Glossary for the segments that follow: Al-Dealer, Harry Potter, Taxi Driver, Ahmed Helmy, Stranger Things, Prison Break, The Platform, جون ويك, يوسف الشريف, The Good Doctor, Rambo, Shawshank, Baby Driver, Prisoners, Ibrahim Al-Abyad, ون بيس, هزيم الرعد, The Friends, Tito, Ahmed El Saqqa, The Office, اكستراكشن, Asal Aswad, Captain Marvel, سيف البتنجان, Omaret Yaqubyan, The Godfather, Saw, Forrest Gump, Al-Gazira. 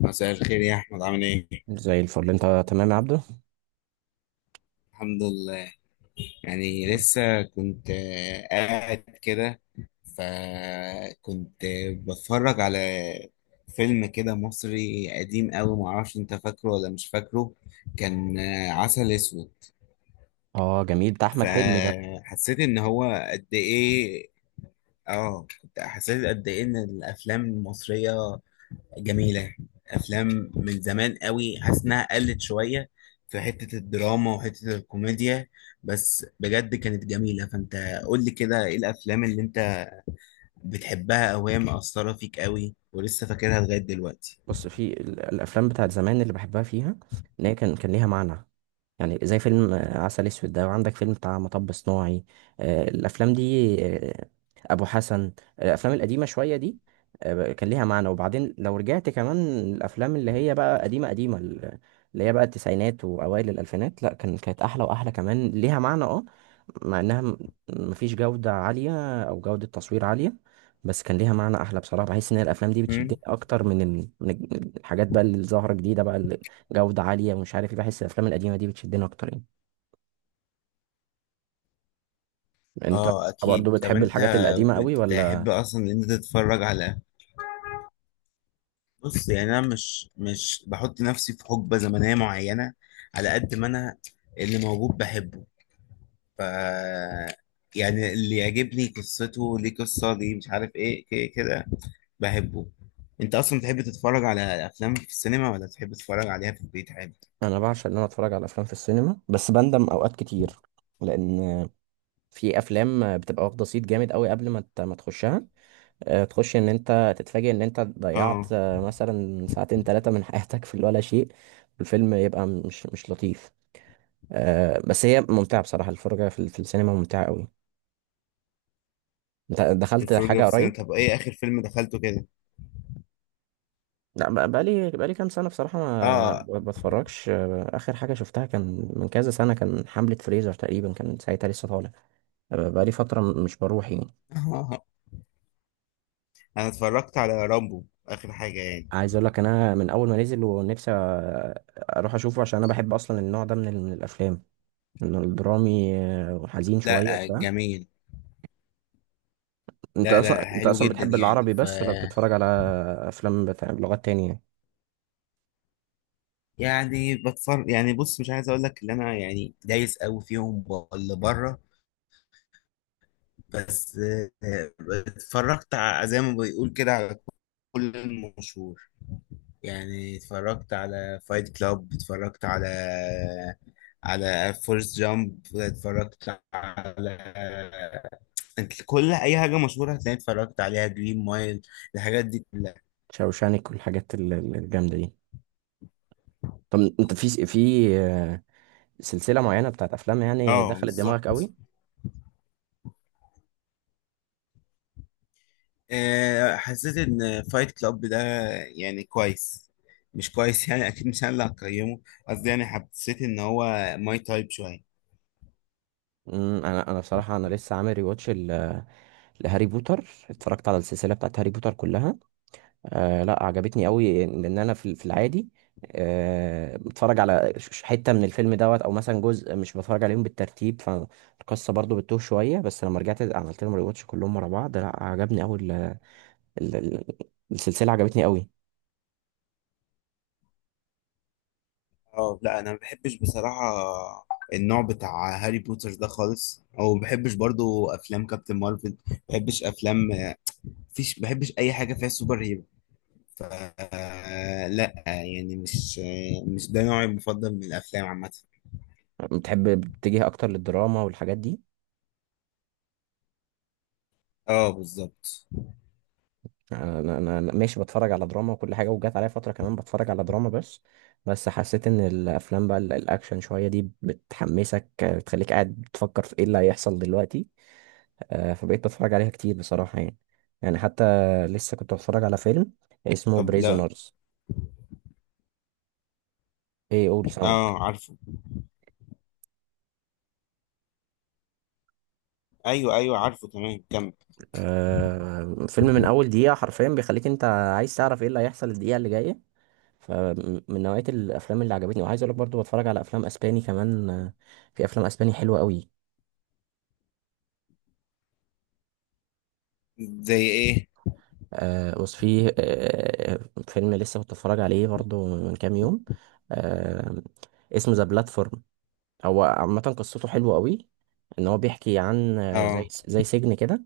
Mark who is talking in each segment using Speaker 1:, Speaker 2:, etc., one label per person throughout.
Speaker 1: مساء الخير يا احمد، عامل ايه؟
Speaker 2: زي الفل، انت تمام يا عبده؟
Speaker 1: الحمد لله. يعني لسه كنت قاعد كده، فكنت بتفرج على فيلم كده مصري قديم قوي، معرفش انت فاكره ولا مش فاكره. كان عسل اسود.
Speaker 2: اه جميل، ده احمد حلمي ده.
Speaker 1: فحسيت ان هو قد ايه، اه كنت حسيت قد ايه ان الافلام المصرية جميلة. أفلام من زمان قوي حاسس إنها قلت شوية في حتة الدراما وحتة الكوميديا، بس بجد كانت جميلة. فأنت قول لي كده، إيه الأفلام اللي أنت بتحبها أو هي مأثرة فيك قوي ولسه فاكرها لغاية دلوقتي؟
Speaker 2: بص، في الافلام بتاعت زمان اللي بحبها فيها ان هي كان ليها معنى. يعني زي فيلم عسل اسود ده، وعندك فيلم بتاع مطب صناعي. الافلام دي، ابو حسن، الافلام القديمه شويه دي، كان ليها معنى. وبعدين لو رجعت كمان الافلام اللي هي بقى قديمه قديمه، اللي هي بقى التسعينات واوائل الالفينات، لا كانت احلى واحلى، كمان ليها معنى اه. مع انها مفيش جوده عاليه او جوده تصوير عاليه، بس كان ليها معنى احلى. بصراحه بحس ان الافلام دي
Speaker 1: مم؟
Speaker 2: بتشدني اكتر من الحاجات بقى اللي ظاهره جديده بقى، جودة عالية ومش عارف ايه. بحس الافلام القديمة دي بتشدني اكتر يعني. يعني انت، طب
Speaker 1: آه
Speaker 2: برضه
Speaker 1: أكيد. طب
Speaker 2: بتحب
Speaker 1: أنت
Speaker 2: الحاجات القديمة قوي
Speaker 1: بتحب
Speaker 2: ولا؟
Speaker 1: أصلا إن أنت تتفرج على... بص، يعني أنا مش بحط نفسي في حقبة زمنية معينة، على قد ما أنا اللي موجود بحبه. ف يعني اللي يعجبني قصته ليه، قصة ليه، مش عارف ايه، كده كده بحبه. انت اصلا بتحب تتفرج على افلام في السينما، ولا تحب تتفرج عليها في البيت عادي؟
Speaker 2: انا بعشق ان انا اتفرج على افلام في السينما، بس بندم اوقات كتير لان في افلام بتبقى واخدة صيت جامد قوي قبل ما تخشها. تخش ان انت تتفاجئ ان انت ضيعت،
Speaker 1: اه.
Speaker 2: مثلا، ساعتين ثلاثة من حياتك في ولا شيء، والفيلم يبقى مش لطيف. بس هي ممتعة بصراحة، الفرجة في السينما ممتعة قوي. انت دخلت
Speaker 1: الفرجة في
Speaker 2: حاجة
Speaker 1: السينما؟
Speaker 2: قريب؟
Speaker 1: طب ايه اخر فيلم دخلته كده؟
Speaker 2: لا، بقالي كام سنة بصراحة ما
Speaker 1: اه.
Speaker 2: بتفرجش. آخر حاجة شفتها كان من كذا سنة، كان حملة فريزر تقريبا، كان ساعتها لسه طالع. بقالي فترة مش بروح يعني.
Speaker 1: انا اتفرجت على رامبو اخر حاجة يعني.
Speaker 2: عايز أقول لك، أنا من أول ما نزل ونفسي أروح أشوفه عشان أنا بحب أصلا النوع ده، من الأفلام، إنه الدرامي، وحزين شوية
Speaker 1: لا،
Speaker 2: بتاع.
Speaker 1: جميل.
Speaker 2: أنت
Speaker 1: لا
Speaker 2: أصلا،
Speaker 1: لا، حلو جدا
Speaker 2: بتحب
Speaker 1: يعني.
Speaker 2: العربي بس ولا بتتفرج على أفلام بتاع بلغات تانية يعني؟
Speaker 1: يعني بتفرج، يعني بص، مش عايز اقول لك ان انا يعني دايس قوي فيهم ولا بره، بس آه، اتفرجت زي ما بيقول كده على كل المشهور. يعني اتفرجت على فايت كلاب، اتفرجت على فورست جامب، اتفرجت على... انت كل اي حاجه مشهوره هتلاقي اتفرجت عليها، جرين مايل، الحاجات دي كلها.
Speaker 2: شوشانك والحاجات الجامدة دي. طب أنت في سلسلة معينة بتاعت أفلام يعني
Speaker 1: اه
Speaker 2: دخلت دماغك
Speaker 1: بالظبط.
Speaker 2: قوي؟
Speaker 1: حسيت ان فايت كلاب ده يعني كويس، مش كويس يعني، اكيد مش انا اللي هقيمه، قصدي يعني حسيت ان هو ماي تايب شويه.
Speaker 2: انا بصراحه، انا لسه عامل ريواتش لهاري بوتر، اتفرجت على السلسله بتاعت هاري بوتر كلها. آه لا، عجبتني قوي، لان انا في العادي آه بتفرج على حته من الفيلم دوت، او مثلا جزء، مش بتفرج عليهم بالترتيب، فالقصه برضو بتتوه شويه. بس لما رجعت عملت لهم ريواتش كلهم ورا بعض، لا عجبني قوي ال- ال- السلسله، عجبتني قوي.
Speaker 1: اه لا، انا ما بحبش بصراحه النوع بتاع هاري بوتر ده خالص، او ما بحبش برضو افلام كابتن مارفل، ما بحبش افلام... مفيش، ما بحبش اي حاجه فيها سوبر هيرو. ف لا يعني مش، ده نوعي المفضل من الافلام عامه.
Speaker 2: بتحب بتتجه اكتر للدراما والحاجات دي؟
Speaker 1: اه بالظبط.
Speaker 2: انا انا أنا ماشي، بتفرج على دراما وكل حاجه، وجات عليا فتره كمان بتفرج على دراما بس. بس حسيت ان الافلام بقى الاكشن شويه دي بتحمسك، بتخليك قاعد بتفكر في ايه اللي هيحصل دلوقتي. فبقيت بتفرج عليها كتير بصراحه يعني. يعني حتى لسه كنت بتفرج على فيلم اسمه
Speaker 1: طب لا،
Speaker 2: بريزونرز. ايه؟ قول، سامعك.
Speaker 1: اه عارفه، ايوه ايوه عارفه تمام، كمل.
Speaker 2: فيلم من اول دقيقه حرفيا بيخليك انت عايز تعرف ايه اللي هيحصل الدقيقه اللي جايه. فمن نوعيه الافلام اللي عجبتني. وعايز اقول لك برضو بتفرج على افلام اسباني كمان، في افلام اسباني حلوه قوي.
Speaker 1: زي ايه؟
Speaker 2: بص، في فيلم لسه كنت بتفرج عليه برضه من كام يوم، آه اسمه ذا بلاتفورم. هو عامة قصته حلوة قوي، ان هو بيحكي عن، زي
Speaker 1: اه
Speaker 2: سجن كده،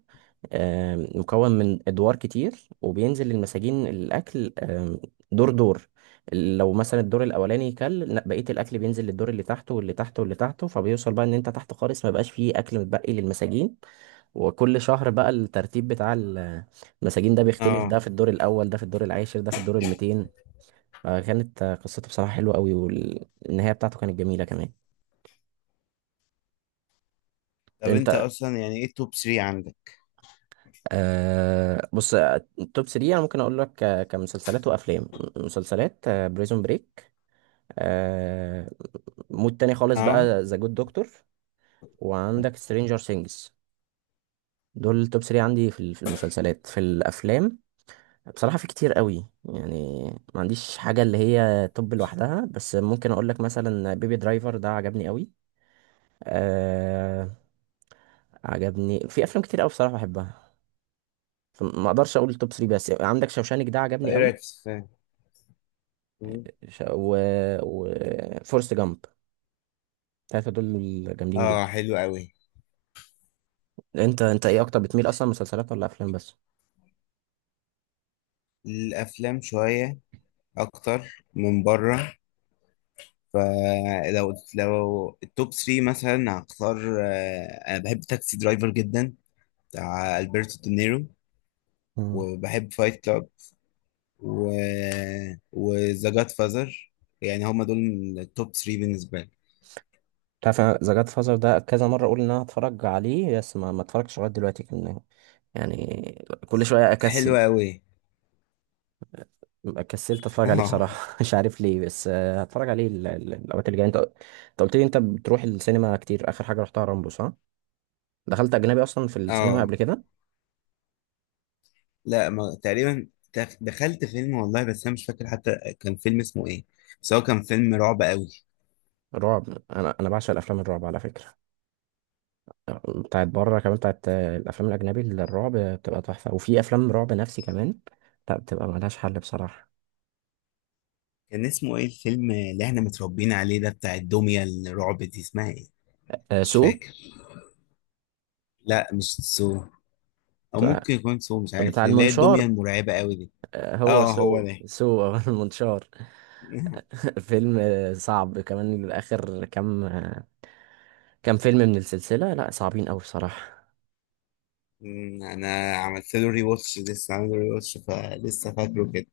Speaker 2: آه مكون من ادوار كتير وبينزل للمساجين الاكل، دور دور. لو مثلا الدور الاولاني كل، لا، بقية الاكل بينزل للدور اللي تحته واللي تحته واللي تحته، فبيوصل بقى ان انت تحت خالص ما بقاش فيه اكل متبقي للمساجين. وكل شهر بقى الترتيب بتاع المساجين ده بيختلف، ده
Speaker 1: اه.
Speaker 2: في الدور الأول، ده في الدور العاشر، ده في الدور الميتين. فكانت، قصته بصراحة حلوة قوي، والنهاية بتاعته كانت جميلة كمان.
Speaker 1: طب
Speaker 2: انت
Speaker 1: انت اصلا يعني ايه التوب 3 عندك؟
Speaker 2: بص، التوب 3 انا ممكن اقول لك، كمسلسلات وافلام، مسلسلات بريزون بريك، آه مود تاني خالص
Speaker 1: اه.
Speaker 2: بقى ذا جود دكتور، وعندك سترينجر سينجز. دول التوب 3 عندي في المسلسلات. في الافلام بصراحة في كتير قوي يعني، ما عنديش حاجة اللي هي توب لوحدها، بس ممكن اقول لك مثلا بيبي درايفر ده عجبني قوي. أه، عجبني في افلام كتير قوي بصراحة بحبها، فما اقدرش اقول التوب 3، بس عندك شوشانك ده عجبني
Speaker 1: ايه
Speaker 2: قوي،
Speaker 1: رايك في السفاح؟
Speaker 2: ش... و... و... فورست جامب، الثلاثة دول جامدين جدا.
Speaker 1: اه حلو قوي.
Speaker 2: انت، ايه اكتر بتميل اصلا، مسلسلات ولا افلام بس؟
Speaker 1: الافلام شويه اكتر من بره، فلو التوب 3 مثلا هختار، انا بحب تاكسي درايفر جدا بتاع البرتو دينيرو،
Speaker 2: مم.
Speaker 1: وبحب فايت كلاب، و وذا جاد فازر. يعني هما دول التوب 3 بالنسبه لي.
Speaker 2: تعرف ذا جاد فازر ده كذا مرة اقول ان انا هتفرج عليه، بس ما اتفرجتش لغاية دلوقتي. كان يعني كل شوية
Speaker 1: حلو
Speaker 2: اكسل،
Speaker 1: قوي.
Speaker 2: كسلت اتفرج عليه
Speaker 1: اه
Speaker 2: بصراحه مش عارف ليه. بس هتفرج عليه الاوقات اللي جايه. انت، قلت لي انت بتروح السينما كتير، اخر حاجه رحتها رامبو، صح؟ دخلت اجنبي اصلا في السينما
Speaker 1: اه
Speaker 2: قبل كده؟
Speaker 1: لا، ما... تقريبا. دخلت فيلم والله، بس انا مش فاكر حتى كان فيلم اسمه ايه، بس هو كان فيلم رعب قوي.
Speaker 2: رعب؟ انا بعشق الافلام الرعب على فكره، بتاعت بره كمان، بتاعت الافلام الاجنبي اللي الرعب بتبقى تحفه، وفي افلام رعب نفسي كمان، لا بتبقى ملهاش حل بصراحه.
Speaker 1: كان اسمه ايه الفيلم اللي احنا متربيين عليه ده بتاع الدمية الرعب دي؟ اسمها ايه؟ مش
Speaker 2: سو؟
Speaker 1: فاكر. لا مش سو، او
Speaker 2: بتاع
Speaker 1: ممكن يكون سو، مش عارف،
Speaker 2: بتاع
Speaker 1: اللي هي الدميه
Speaker 2: المنشار،
Speaker 1: المرعبه قوي دي.
Speaker 2: هو
Speaker 1: اه هو
Speaker 2: سو
Speaker 1: ده.
Speaker 2: سو المنشار. فيلم صعب كمان، اخر كام فيلم من السلسلة لا صعبين أوي بصراحة.
Speaker 1: انا عملت له ري واتش، لسه عامل له ري واتش، فلسه فاكره كده.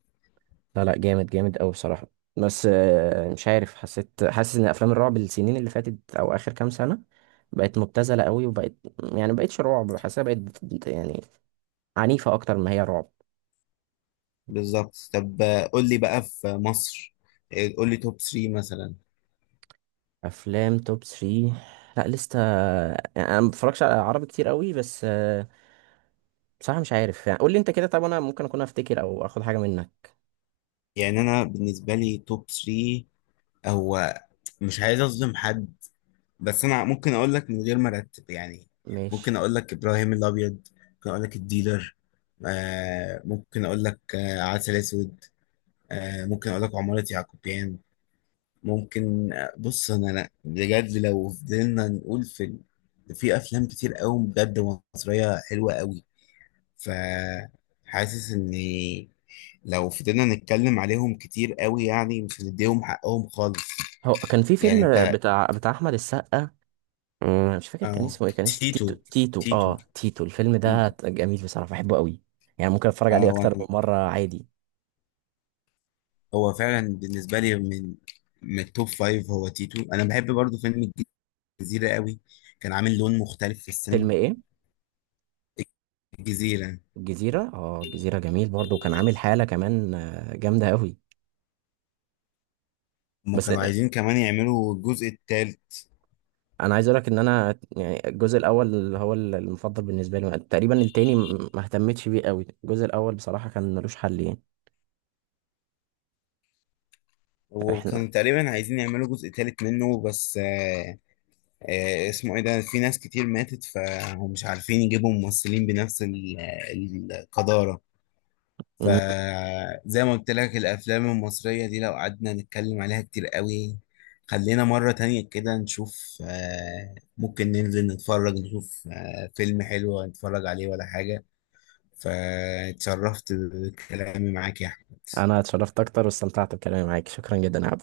Speaker 2: لا لا، جامد جامد أوي بصراحة. بس مش عارف، حاسس إن أفلام الرعب السنين اللي فاتت أو آخر كام سنة بقت مبتذلة أوي، وبقت يعني مبقتش رعب، حاسسها بقت يعني عنيفة أكتر ما هي رعب.
Speaker 1: بالظبط. طب قول لي بقى في مصر، قول لي توب 3 مثلا.
Speaker 2: أفلام توب 3؟ لا لسه، يعني أنا مبتفرجش على عربي كتير أوي. بس بصراحة مش عارف، يعني قول لي أنت كده، طب أنا ممكن أكون أفتكر أو آخد حاجة منك.
Speaker 1: يعني انا بالنسبه لي توب 3 هو... مش عايز اظلم حد، بس انا ممكن اقول لك من غير ما ارتب يعني. ممكن
Speaker 2: ماشي.
Speaker 1: اقول لك ابراهيم الابيض، ممكن اقول لك الديلر، آه ممكن اقول لك عسل اسود، ممكن اقول لك عمارة يعقوبيان. ممكن بص، انا بجد لو فضلنا نقول في في افلام كتير قوي بجد مصرية حلوة قوي. ف حاسس ان... لو فضلنا نتكلم عليهم كتير قوي يعني مش هنديهم حقهم خالص.
Speaker 2: هو كان في
Speaker 1: يعني
Speaker 2: فيلم
Speaker 1: انت.
Speaker 2: بتاع أحمد السقا، مش فاكر كان
Speaker 1: اه.
Speaker 2: اسمه ايه، كان اسمه
Speaker 1: تيتو تيتو
Speaker 2: تيتو. الفيلم
Speaker 1: تيتو.
Speaker 2: ده جميل بصراحة، بحبه قوي، يعني ممكن اتفرج
Speaker 1: اه.
Speaker 2: عليه اكتر من مرة عادي.
Speaker 1: هو فعلا بالنسبة لي من التوب فايف هو تيتو. انا بحب برضو فيلم الجزيرة قوي، كان عامل لون مختلف في السينما.
Speaker 2: فيلم ايه؟
Speaker 1: الجزيرة.
Speaker 2: الجزيرة؟ اه الجزيرة جميل برضه، وكان عامل حالة كمان جامدة قوي.
Speaker 1: هما
Speaker 2: بس
Speaker 1: كانوا عايزين كمان يعملوا الجزء التالت،
Speaker 2: انا عايز اقولك ان انا يعني الجزء الاول هو المفضل بالنسبة لي، تقريبا التاني ما اهتمتش بيه قوي، الجزء الاول بصراحة كان ملوش حل يعني. احنا،
Speaker 1: وكانوا تقريبا عايزين يعملوا جزء تالت منه، بس اسمه ايه ده، في ناس كتير ماتت فهم مش عارفين يجيبوا ممثلين بنفس القدارة.
Speaker 2: أمم،
Speaker 1: فزي ما قلت لك الأفلام المصرية دي لو قعدنا نتكلم عليها كتير قوي. خلينا مرة تانية كده نشوف، ممكن ننزل نتفرج نشوف فيلم حلو نتفرج عليه ولا حاجة. فاتشرفت بكلامي معاك يا أحمد.
Speaker 2: انا اتشرفت اكتر واستمتعت بكلامي معاك، شكرا جدا يا عبد.